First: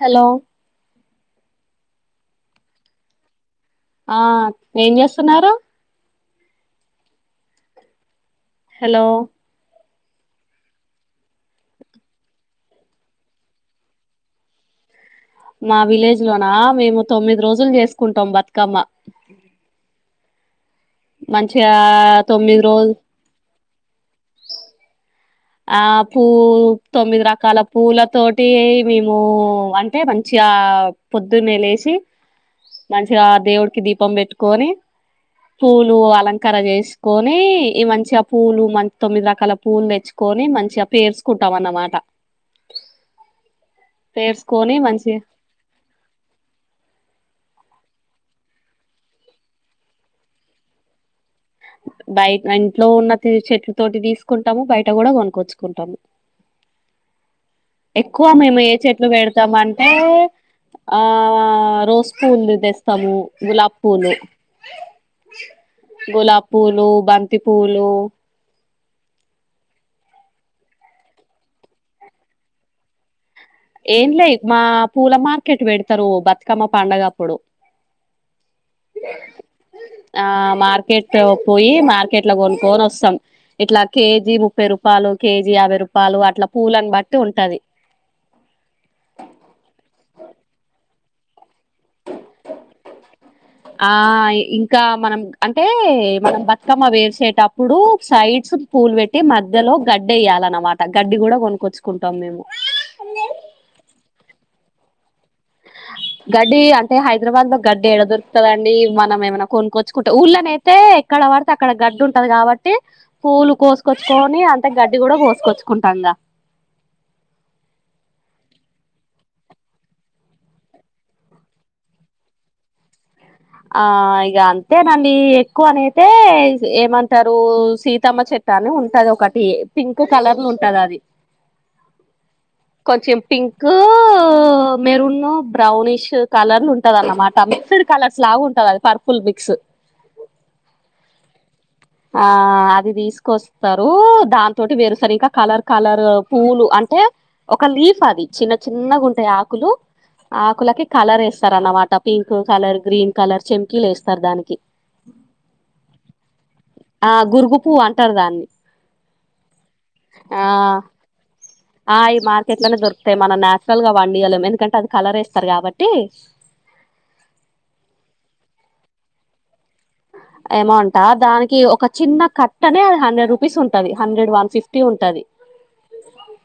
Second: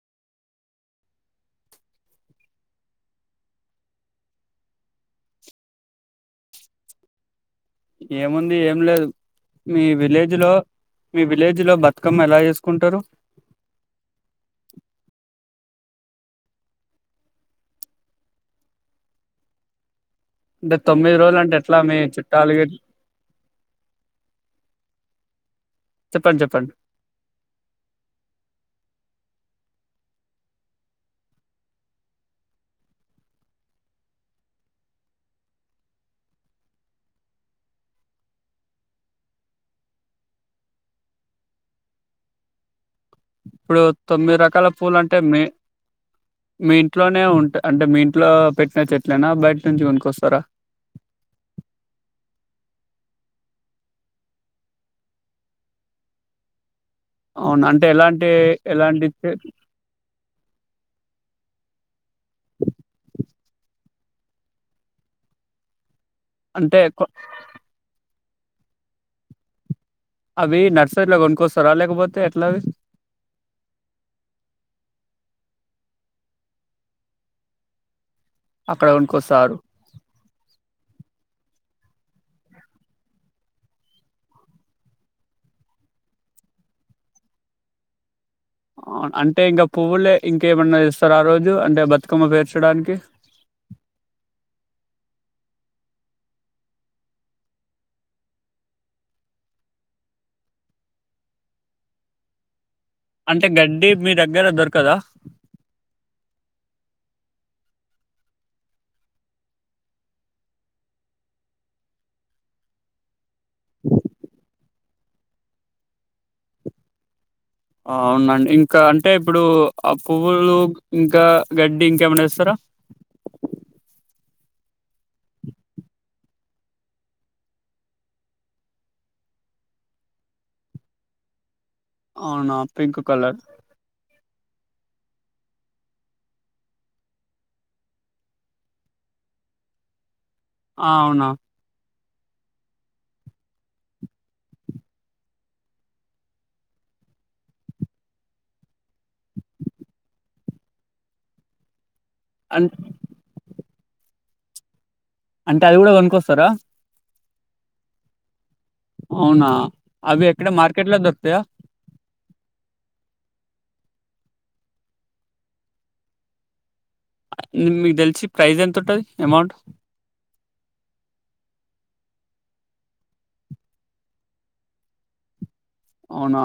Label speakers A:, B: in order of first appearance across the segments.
A: Hello ఆ ఏం చేస్తున్నారు
B: ఎం ఉంది ఏం
A: హలో
B: లేదు మీ విలేజ్లో మీ విలేజ్లో బతుకమ్మ ఎలా చేసుకుంటారు
A: మా విలేజ్ లోనా మేము తొమ్మిది రోజులు చేసుకుంటాం బతుకమ్మ
B: తొమ్మిది రోజులు అంటే
A: మంచిగా
B: ఎట్లా మీ చుట్టాలు
A: తొమ్మిది
B: గిన
A: రోజు అపూ
B: చెప్పండి చెప్పండి
A: తొమ్మిది రకాల పూలతోటి మేము అంటే మంచిగా పొద్దున్నే లేసి మంచిగా దేవుడికి దీపం పెట్టుకొని పూలు అలంకార చేసుకొనీ ఈ మంచిగా ఆ పూలు మంచి తొమ్మిది రకాల పూలునుతెచ్చు కొని మంచిగా పేర్చుకుంటాం అన్నమాట
B: ఇప్పుడు తొమ్మిది రకాల
A: పేర్చుకొని
B: పూలు అంటే
A: మంచిగా
B: మే మీ ఇంట్లోనే ఉంట అంటే మీ ఇంట్లో పెట్టిన చెట్లనా బయట నుంచి కొనుక్కొస్తారా
A: బయ ఇంట్లో ఉన్న చెట్ల తోటి తీసుకుంటాము బయట కూడా కొనుక్కొచ్చుకుంటాము
B: అవున అంటే
A: ఎక్కువ
B: ఎలాంటి
A: మేము ఏ
B: ఎలాంటి
A: చెట్లు పెడతాం అంటే ఆ రోజు పూలు తెస్తాము గులాబ్ పూలు గులాబ్
B: అంటే
A: పూలు
B: కొ-
A: బంతి పూలు
B: అవి నర్సరీలో కొనుక్కొస్తారా లేకపోతే ఎట్లా ఆది
A: ఏంలే మా పూల మార్కెట్ పెడతరు బతుకమ్మ పండుగప్పుడు
B: అక్కడ కొనుకొస్తారు
A: ఆ మార్కెట్ పోయి మార్కెట్లో కొనుక్కొని ఒస్తాం ఇట్లా కేజీ ముప్పై రూపాలు కేజీ యాభై రూపాలు అట్లా పూలను బట్టి ఉంటది
B: అ అంటే ఇంకా పువ్వులే ఇంకేమన్నా తెస్తారా ఆ రోజు అంటే బతుకమ్మ పేర్చడానికి
A: ఆ ఇంకా మనం అంటే మనం బతుకమ్మ వేసేటప్పుడు సైడ్స్ పూలు పెట్టి మధ్యలో గడ్డి ఏయాలన్నమాట గడ్డి కూడా కొనుక్కొచ్చుకుంటాం మేము
B: అంటే గడ్డి మీ దగ్గర దొరకదా
A: గడ్డి అంటే హైదరాబాద్ లో గడ్డి ఎడ దొరుకుతదండి మనం ఏమైనా కొనుక్కొచ్చుకుంటే ఊళ్ళ నై తే ఎక్కడ పడితే అక్కడ గడ్డుంటది కాబట్టి పూలు కోసుకొచ్చుకొని అంటే గడ్డి కూడా కోసుకొచ్చుకుంటాంగా
B: ఆ అవునండి ఇంకా అంటే ఇప్పుడు ఆ పువ్వులు ఇంకా గడ్డి ఇంకేమైనా ఏస్తారా
A: ఆ ఇగా అంతేనండి ఎక్కువనయితే ఏమంటారు సీతమ్మ చెట్ టాని ఉంటది ఒకటి పింక్ కలర్లా ఉంటది అది
B: అవునా పింక్
A: కొంచం
B: కలర్
A: పింక్ కు మెరున్న బ్రౌనిష్ కలర్లు ఉంటదన్నమాట మిక్స్డ్ కలర్ స్ లాగుంటుంది అది పర్పుుల్ మిక్స్
B: ఆ అవునా
A: ఆ అది తీసుకొస్తారు దాన్తోటి వేరుస్తారు ఇంకా కలర్ కలర్ పూలు అంటే ఒక లీఫ్ అది చిన్న చిన్నగుంటాయి ఆకులు ఆ ఆకులకి కలరెస్తారన్నమాట పింక్
B: అం
A: కలర్ గ్రీన్ కలర్ చేమ్కీలు లు వేస్తారు దానికి
B: అంటే అది కూడా గొన్కొస్తారా
A: ఆ గురుగు పువ్వు అంటారు దాన్ని
B: అవునా అవి
A: ఆ
B: ఎక్కడ మార్కెట్ లో దొరుకుతాయా
A: ఆ ఈ మార్కెట్ లోనే దొరుకుతాయి మనం నేచురల్గా వండియలేం ఎందుకంటే అది కలర్ వేస్తారు కాబట్టి
B: ఇది మి మీకు తెలిసి ప్రైజ్ ఎంత ఉంటది ఎమౌంట్
A: అమౌంటా దానికి ఒక చిన్న కట్టనే అది హండ్రెడ్ రూపీస్ ఉంటది హండ్రెడ్ వన్ ఫిఫ్టీ ఉంటది
B: అవునా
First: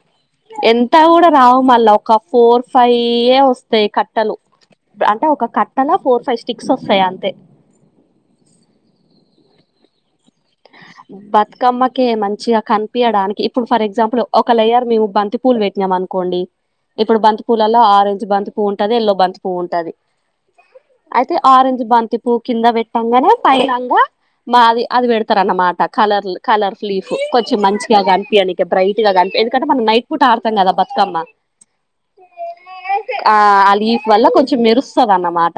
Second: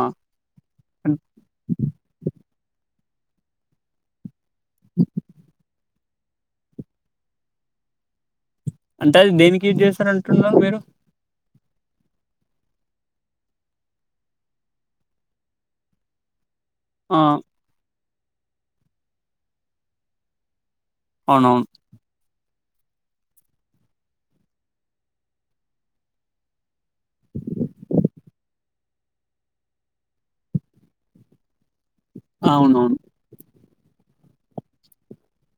A: ఎంత
B: అన్
A: కూడా రావు మళ్ళా ఒక ఫోర్ ఫైవ్య వస్తాయి కట్ ట్టలు అంటే ఒక కట్టలా ఫోర్ ఫైవ్ స్టిక్స్ వస్తాయి అంతే
B: అంటే అది దేనికి యూస్ చేస్తారాంటున్నారు మీరు
A: బతుకమ్మకే మంచిగా కనిపియడానికి ఇప్పుడు ఫర్ ఎగ్జాంపుల్ ఒక లేయర్ మేము బంతి పూల్ పెట్టినం అనుకోండి
B: ఆ
A: ఇప్పుడు బంతి పూలల్ల ఆరెంజ్ బంతి పువ్వు ఉంటది ఆరెంజ్ బంతి పువ్వు ఉంటది అయితే
B: అవునవును
A: ఆరెంజ్ బంతిపు కింద పెట్టంగానే పైంగా మాది అది పెడు తార్ అనమాట కలర్లు కలర్ ఫ్లీఫ్ కొంచెం మంచిగా కనిపియ్యనికి బ్రైట్ గా కనిపి ఎందుకంటే మనం నైట్ పుట అడుతంగా బతుకమ్మ
B: అవునవును
A: ఆ ఆ లీఫ్ వల్ల కొంచెం మెరుస్తదన్నమాట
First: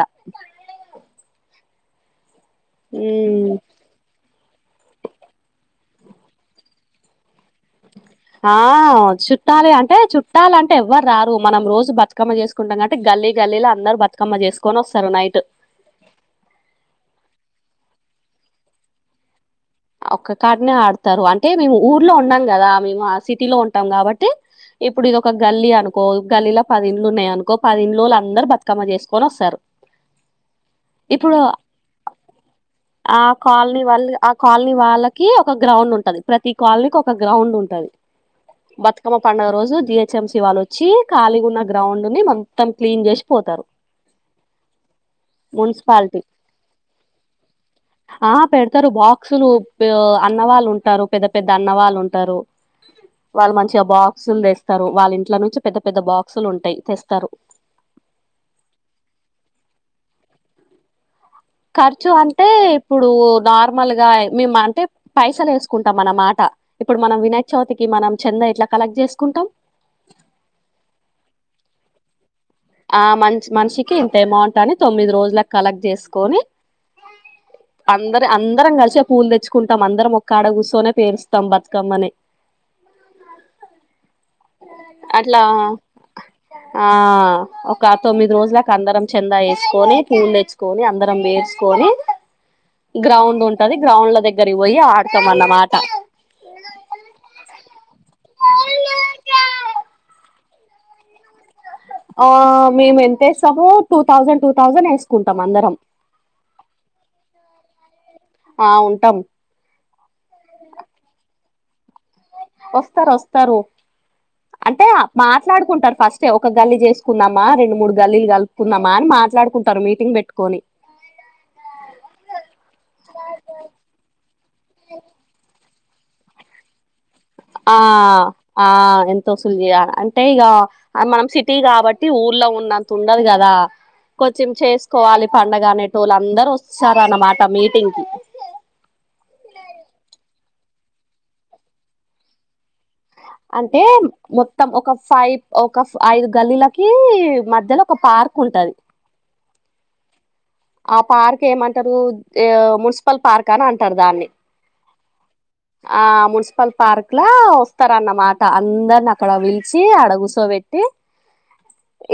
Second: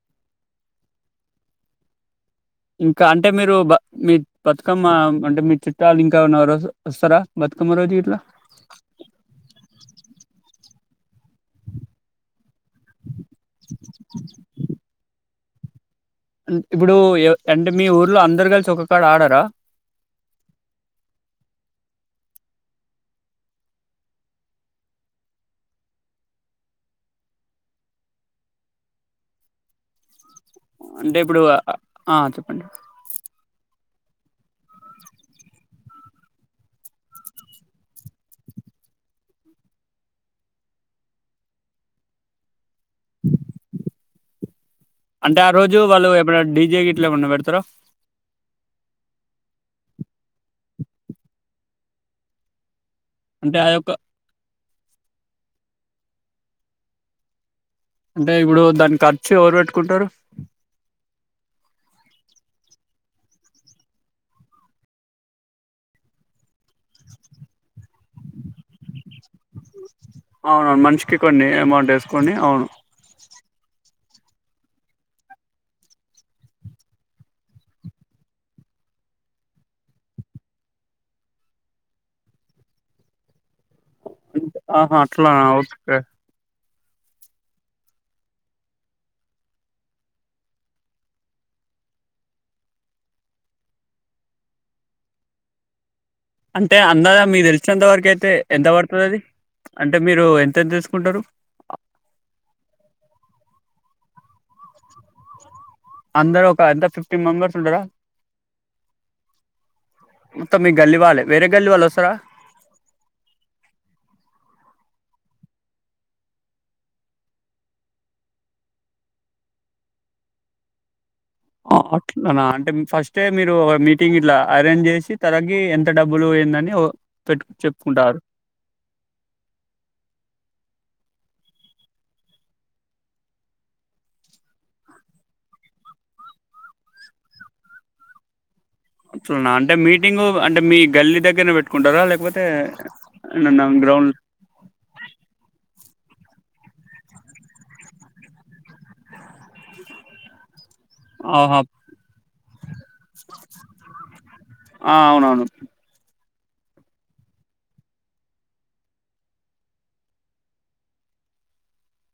B: ఇంకా అంటే
A: ఉమ్
B: మీరు బ మీ బతుకమ్మ అంటే మీ చుట్టాలు ఇంకాన్న రోజు వస్తారా బతుకమ్మ రోజు గీట్లా
A: ఆ చుట్టాలే అంటే చుట్టాలు ఎవ్వరు రారు మనం రోజు బ బతుకమ్మ చేసుకుంటాంటే గల్లీ గల్లీలో అందరు బతుకమ్మ చేసుకొని వస్తారు నైట్
B: ఇప్పుడు ఎ అంటే మీ ఊర్లో అందరు కలిసి ఒక కాడ ఆడరా
A: ఒక్క కాడనే ఆడతారు అంటే మేము ఊర్లో ఉండం కదా మేము ఆ సిటీలో ఉంటాం కాబట్టి ఇప్పుడు ఇది ఒక గల్లీ అనుకో గల్లీల పదిండ్లు ఉన్నాయనుకో పదిండ్లోలందరు బతుకమ్మ చేసుకొనొస్తారు
B: అంటే ఇప్పుడు ఆ చెప్పండి
A: ఆ కాలనీ వాల్ అక్ కాలనీ వాళ్ళకి ఒక గ్రౌండ్ ఉంటది ప్రతి కాలనీకి ఒక గ్రౌండ్ ఉంటది బతుకమ్మ పండుగ రోజు డిహెచ్ఎంసి వెళ్లొచ్చి కాలిగున్న గ్రౌండ్ ని మన్ మొత్తం క్లీన్ చేసి పోతారు.
B: అంటే ఆరోజు వాళ్ళు
A: మున్సిపాలిటీ
B: ఎప్పుడన్నా డీజే గిట్లా ఏమన్నా పెడతారా?
A: ఆ పెడతారు బా క్సులు బే అన్న వాళ్ళు ఉంటారు పెద్ద పెద్ద అన్నవాళ్ళు ఉంటారు. వాళ్ళు
B: అంటే
A: మంచిగా
B: అదొక
A: బాక్ క్సులు తెస్తారు, వాళ్ళ ఇంట్ల నుంచి పెద్ద పెద్ద బాక్సులు ఉంటాయి తెస్తారు.
B: అంటే ఇప్పుడు దాని ఖర్చు ఎవరు పెట్టుకుంటారు?
A: ఖర్చు అంటే ఇప్పుడు నార్మల్గా మేము అంటే పైసలు వేసుకుంటాం అన్నమాట. ఇప్పుడు మనం వినాయకచవితికి మనం చందా ఎట్లా కలెక్ట్ చేసుకుంటాం.
B: అవునవును మంచికి కొన్ని అమౌంట్ వేసుకొని అవును
A: ఆ మన్స్ మనిషికి ఇంత అమౌంట్ అని తొమ్మిది రోజులకి కలెక్ట్ చేసుకొని అందరి అందరం కలిసే పూలు తెచ్చుకుంటాం అందరం ఒక్కాడ కూర్చొని పేరుస్తాం బతుకమ్మని.
B: ఆంట్ ఆహా
A: అట్లా
B: అట్లానా ఓకే
A: ఆ ఒక తొమ్మిది రోజులకు అందరం చందా వేసుకొని పూలు తెచ్చు కోని అందరం పేర్చుకోని గ్రౌండ్ ఉంటది గ్రౌండ్ల దగ్గరకి పోయి ఆడతాం అన్నమాట
B: అంటే అందరా మీరు తెలిసినంతవరకు అయితే ఎంత పడుతది అది అంటే మీరు ఎంత ఎంత ఏసుకుంటారు?
A: ఆ మేము ఎంత వేస్తాము, టూ థౌజండ్ టూ థౌజండ్ వేసుకుంటాం అందరం.
B: అందరు ఒక ఎంత ఫిఫ్టీన్ మెంబర్స్ ఉంటారా?
A: ఆ ఉంటాం
B: మొత్తం మీ గల్లీవాళ్ళే, వేరే గల్లీవాళ్ళు వస్తారా?
A: వస్తారు, వస్తారు అంటే మాట్లాడుకుంటారు ఫస్టే, ఒక గల్లీ చేసుకుందామా రెండు మూడు గల్లీలు కలుపుకుందామా అని మాట్లాడుకు కుంటారు మీటింగ్ పెట్టుకొని.
B: అట్లానా, అంటే ఫస్టే మీరు మీటింగ్ ఇట్లా అరేంజ్ చేసి తలకి ఎంత ఎంత డబ్బులు ఏందని ఓ పెట్టు
A: ఆ
B: చెప్పుకుంటారు
A: ఆ ఎంత వసూలు చేయాలి అంటే ఇగ ఆ మనం సిటీ కాబట్టి, ఊర్లో ఉన్నంత ఉండదు కదా కొంచెం చేసుకోవాలి పండగ అనేటోళ్లు అందరు వస్తారు అన్నమాట మీటింగ్ కి.
B: అట్లనా, అంటే మీటింగ్ అంటే మీ గల్లీ దగ్గరనే పెట్టుకుంటారా లేకపోతే ఏడన్నా
A: అంటే
B: గ్రౌండ్
A: మొత్తం ఒక ఫైవ్ ఒక ఐదు గల్లీలకి మధ్యలో ఒక పార్క్ ఉంటది ఆ పార్క్
B: ఆహా
A: ఏమంటారు, మున్సి
B: ఆ అవునవును
A: ఆ మున్సిపల్ పార్క్ లో వస్తారన్నమాట. అందరిని అక్కడ పిలిచి ఆడ కూర్చోబెట్టి
B: [inaudible]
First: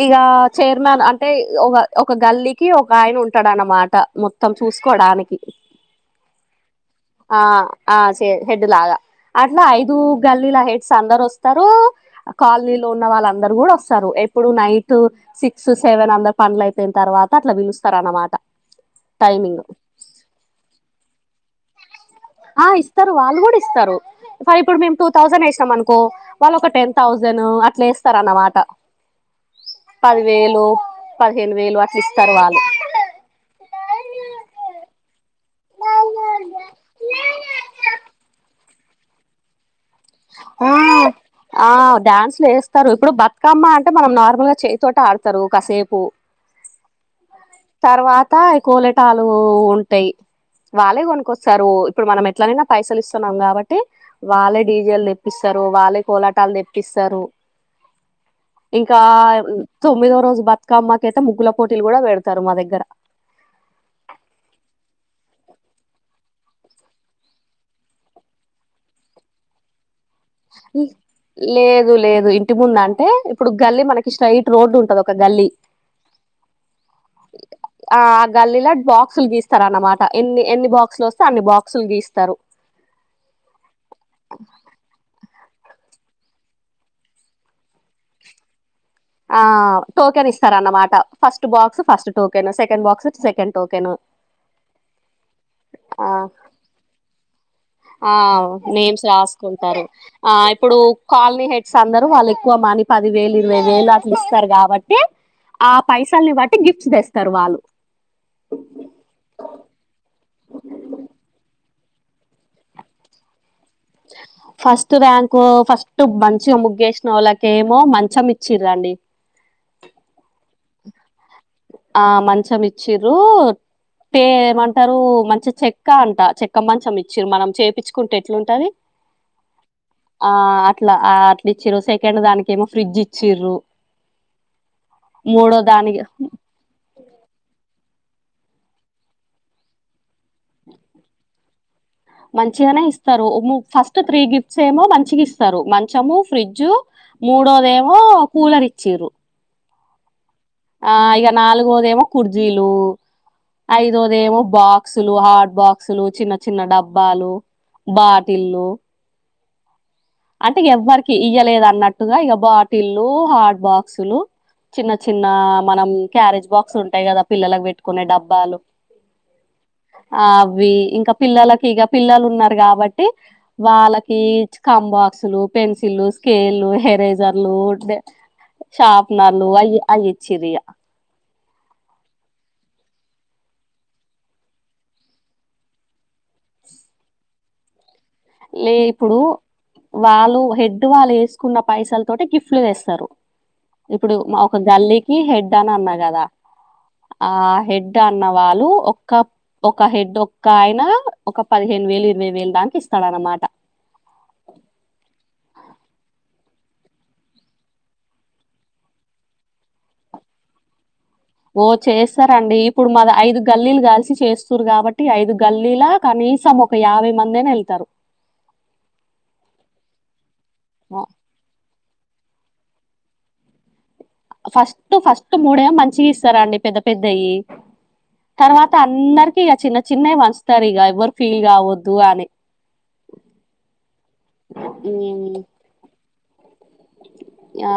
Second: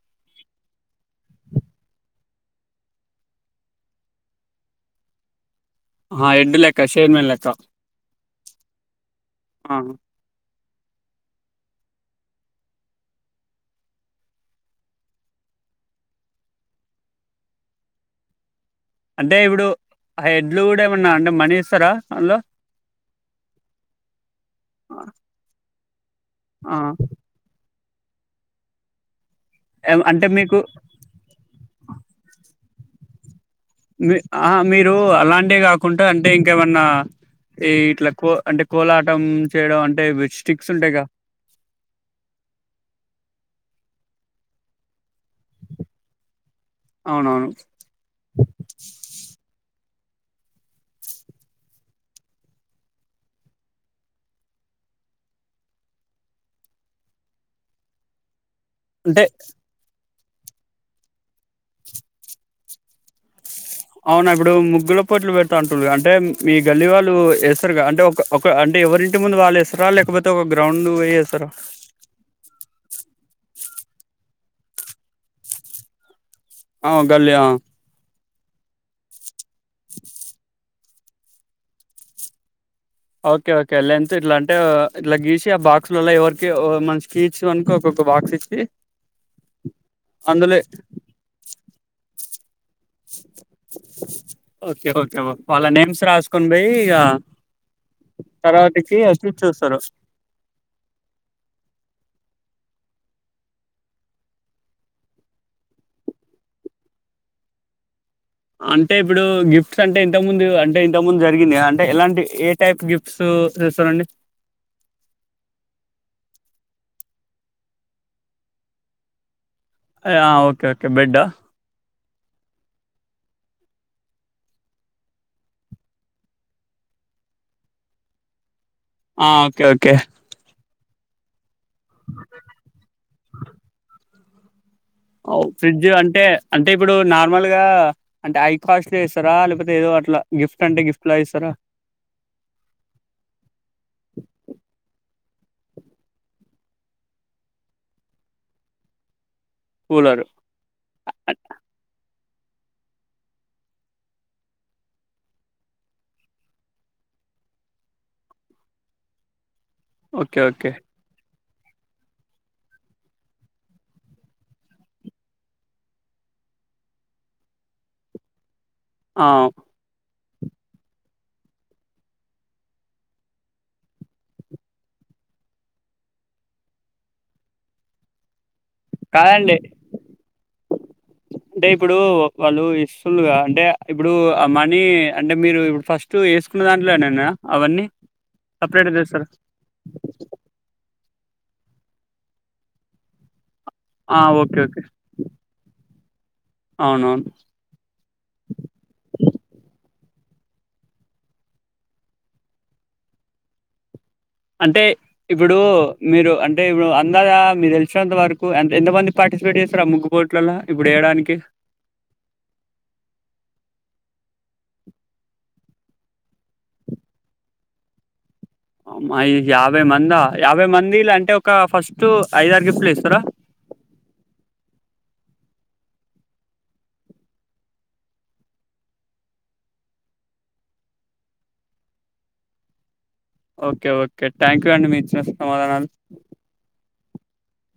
A: ఇక చైర్మన్ అంటే ఒక ఒక గల్లీకి ఒక ఆయన ఉంట ఉంటాడనమాట మొత్తం చూసుకోడానికి.
B: ఆ హెడ్ లెక్క, చైర్మన్
A: ఆ
B: లెక్క
A: ఆ చై హెడ్ లాగా అట్లా
B: ఆ
A: ఐదుగల్లీల హెడ్స్ అందరు వస్తారు కాలనీలో ఉన్న వాళ్ళందరు కూడా వస్తారు, ఎప్పుడు నైట్ సిక్స్ సెవెన్ అందరు పనులు అయిపోయి తర్వాత అట్లా పిలుస్తారు అన్నమాట
B: అంటే
A: టైమింగ్
B: ఇప్పుడు ఆ హెడ్లు కూడా ఏమన్నా అంటే మనీ ఇస్తారా అందులో
A: ఆ ఇస్తారు వాళ్ళు కూడా ఇస్తారు. ఇప్పుడు మేము టూ థౌసండ్ వేసినాం అనుకో వాళ్ళు ఒక
B: ఆ
A: టెన్ థౌసండ్ ను అట్లా వేస్తారు అన్నమాట
B: ఎం అంటే మీకు
A: పదివేలు పదిహేను వేలు అట్ల ఇస్తారు వాళ్ళు
B: మి ఆ మీరు అలాంటివి గాకుండా అంటే ఇంకేమన్నా ఈ ఇట్లా కో అంటే కోలాటం చేయడం అంటే వే
A: ఆ
B: స్టిక్స్ ఉంటాయి గ
A: ఆ డ్యాన్సులు వేస్తారు ఇప్పుడు బతుకమ్మ అంటే మనం నార్మల్ గా చేయి తోటి ఆడు స్తారు కాసేపు
B: అవునవును
A: తర్వాత కోలేటాలు ఉంటాయి వాళ్ళే కొనుక్కొస్తారు ఇప్పుడు మనం ఎట్లనైనా పైసలు ఇస్తున్నాం కాబట్టి వాళ్ళే డీజేలు తెప్పిస్తారు వాళ్లే కోలాటాలు తెప్పిస్తారు ఇంకా
B: అంటే
A: తొమ్మిదో రోజు బతుకమ్మకె అయితే ముగ్గుల పోటీలు కూడా పెడతారు మా దగ్గర
B: అవునా ఇప్పుడు ముగ్గుల పొట్లు పెడాత అంటున్నారు అంటే మీ గల్లి వాళ్ళు ఏస్తారుగా అంటే ఒక ఒక అంటే ఎవరింటి ముందు వాళ్ళు ఏస్తరా లేకపోతే ఒక
A: ఇ
B: గ్రౌండ్ పోయి వేస్తారా
A: లేదు లేదు ఇంటి ముందు అంటే ఇప్పుడు గల్లీ మనకి స్ట్రైట్ రోడ్డు ఉంటది ఒక గల్లీ
B: ఆ గల్లి ఆ
A: ఆ గల్లీలో బాక్సులు గీస్తారు అన్నమాట ఎన్ని ఎన్ని బాక్సులు వస్తే అన్ని బాక్సులు గీస్తారు
B: ఓకే ఓకే లెంత్ ఇట్లా అంటే ఇట్లా గీసి ఆ బాక్స్లల్ ఎవరికి మన ఈచ్ వన్ కి ఒక్కొక్క బాక్స్ ఏ
A: ఆ టోకెన్ ఇస్తారన్నమాట first box first token second box second token
B: okay okay వాళ్ళ నేమ్స్
A: ఆ
B: రాసుకొని పోయి ఇగ
A: ఆ నేమ్స్ రాసుకుంటారు ఆ ఇప్పుడు కాలనీ హెడ్స్ అందరూ వాళ్ళు ఎక్కువ మనీ పది వేలు ఇరవై వేలు అట్లా ఇస్తారు కాబట్టి ఆ పైసల్ని బట్టి గిఫ్ట్స్ తెస్తారు వాళ్ళు
B: అంటే ఇప్పుడు గిఫ్ట్స్ అంటే ఇంత ముందు అంటే ఇంత ముందు జరిగింది కదా అంటే ఎలాంటి ఏ టైప్ గిఫ్ట్స్ చేస్తారండి
A: ఫస్ట్ ర్యాంకు ఫస్ట్ మంచిగా ముగ్గేసిన వాళ్ళక ఏమో మంచం ఇచ్చిరండి
B: ఆ ఓకే ఓకే బెడ్ ఆ
A: ఆ మంచం ఇచ్చిరు టే ఏమంటారు మంచి చెక్క అంట చెక్క మంచం ఇచ్చిర్రు మనం చేపిచుకుంటే ఎట్లుంటది
B: ఆ ఓకే ఓకే
A: ఆ అట్లా అట్లా ఇచ్చిర్రు సెకండ్ దానికి ఏమో ఫ్రిడ్జ్ ఇచ్చిర్రు
B: ఒ
A: మూడో
B: ఫ్రిడ్జ్
A: దానికి
B: అంటే అంటే ఇప్పుడు నార్మల్గా అంటే హై కాస్ట్ లో ఇస్తారా లేకపోతే ఏదో అట్లా గిఫ్ట్ అంటే గిఫ్ట్ లా ఇస్తారా
A: మంచిగానే ఇస్తారు ఫస్ట్ త్రీ గిఫ్ట్స్ ఏమో మంచిగా ఇస్తారు మంచము ఫ్రిడ్జ్ మూడోదేమో కూలర్ ఇచ్చిరు
B: కూలరు
A: ఆ ఇగా నాలుగోదేమో కుర్జీలు ఐదోదేమో బాక్సులు హాట్ బాక్సులు చిన్న చిన్న డబ్బాలు బాటిళ్లు
B: ఓకే
A: అంటే
B: ఓకే
A: ఎవ్వరికి ఇయ్యలేదు అన్నట్టుగా ఇక బాటిల్లు హాట్ బాక్సులు చిన్న చిన్న మనం క్యారేజ్ బాక్స్ ఉంటాయి కదా పిల్లలకు పెట్టుకునే డబ్బాలు
B: ఆ
A: ఆ అవి ఇంకా పిల్లలకి ఇగ పిల్లలు ఉన్నారు కాబట్టి వాళ్ళకి ఇచ్చి కంబ స్కులు పెన్సిల్లు స్కేల్లు ఎరేజర్లు ఉండే షాప్నర్లు
B: కాదండి
A: అయ్యి అయ్యిచ్చిరిగా
B: అంటే ఇప్పుడు వాళ్ళు ఇస్తులుగా అంటే ఇప్పుడు అమని అంటే మీరు ఇప్పుడు ఫస్ట్ తు ఏసుకున్న దాంట్లోనేనా అవన్నీ
A: లే
B: సపరేట్
A: ఇప్పుడు
B: చేస్తారా
A: వాళ్ళు హెడ్డ్ వాళ్ళు ఏసుకున్న పైసల తోటి గిఫ్ట్లు తెస్తరు ఇప్పుడు
B: ఆ
A: మా ఒక
B: ఓకే ఓకే
A: గల్లీకి హెడ్ అని అన్న గదా
B: అవునవును
A: ఆ హెడ్ డ్ అన్న వాళ్ళు ఒక్క ఒక హెడ్ ఒక్క ఆయన ఒక పదిహేను వేలు ఇరవై వేలు దాంక ఇస్త తడన్నమాట
B: అంటే ఇప్పుడూ మీరు అంటే ఇప్పుడు అందదా మీక్ తెలిసినంత వరకు ఎం ఎంత మంది పార్టిసిపేట్ చేస్తరా ముగ్గు పోట్లల్లా ఇప్పుడు ఏయడానికి
A: ఓ చేస్తరండి ఇప్పుడు మాగ ఐదు గల్లీలు కలిసి చేస్తుర్రు గాబట్టి ఐదు గల్లీలా కనీసం ఒక్ క యాభై మందైన ఎళ్తరు
B: మ్మయి యాభై మందా యాభై మందిలు అంటే ఒక ఫస్ట్ ఐదారు గిఫ్ట్లు ఇస్తరా
A: ఫస్ట్ ఫస్ట్ మూడే మంచిగిస్తరండి పెద్ద పెద్దయ్యి తర్వాత అందరికి ఇగ చిన్న చిన్నయి పంచుతరిగ ఎవ్వరు ఫీల్ గావద్దు అని
B: ఓకే ఓకే థ్యాంక్ యూ అండి మీ ఇచ్చిన
A: ఉమ్,
B: సమాధానాలు
A: యా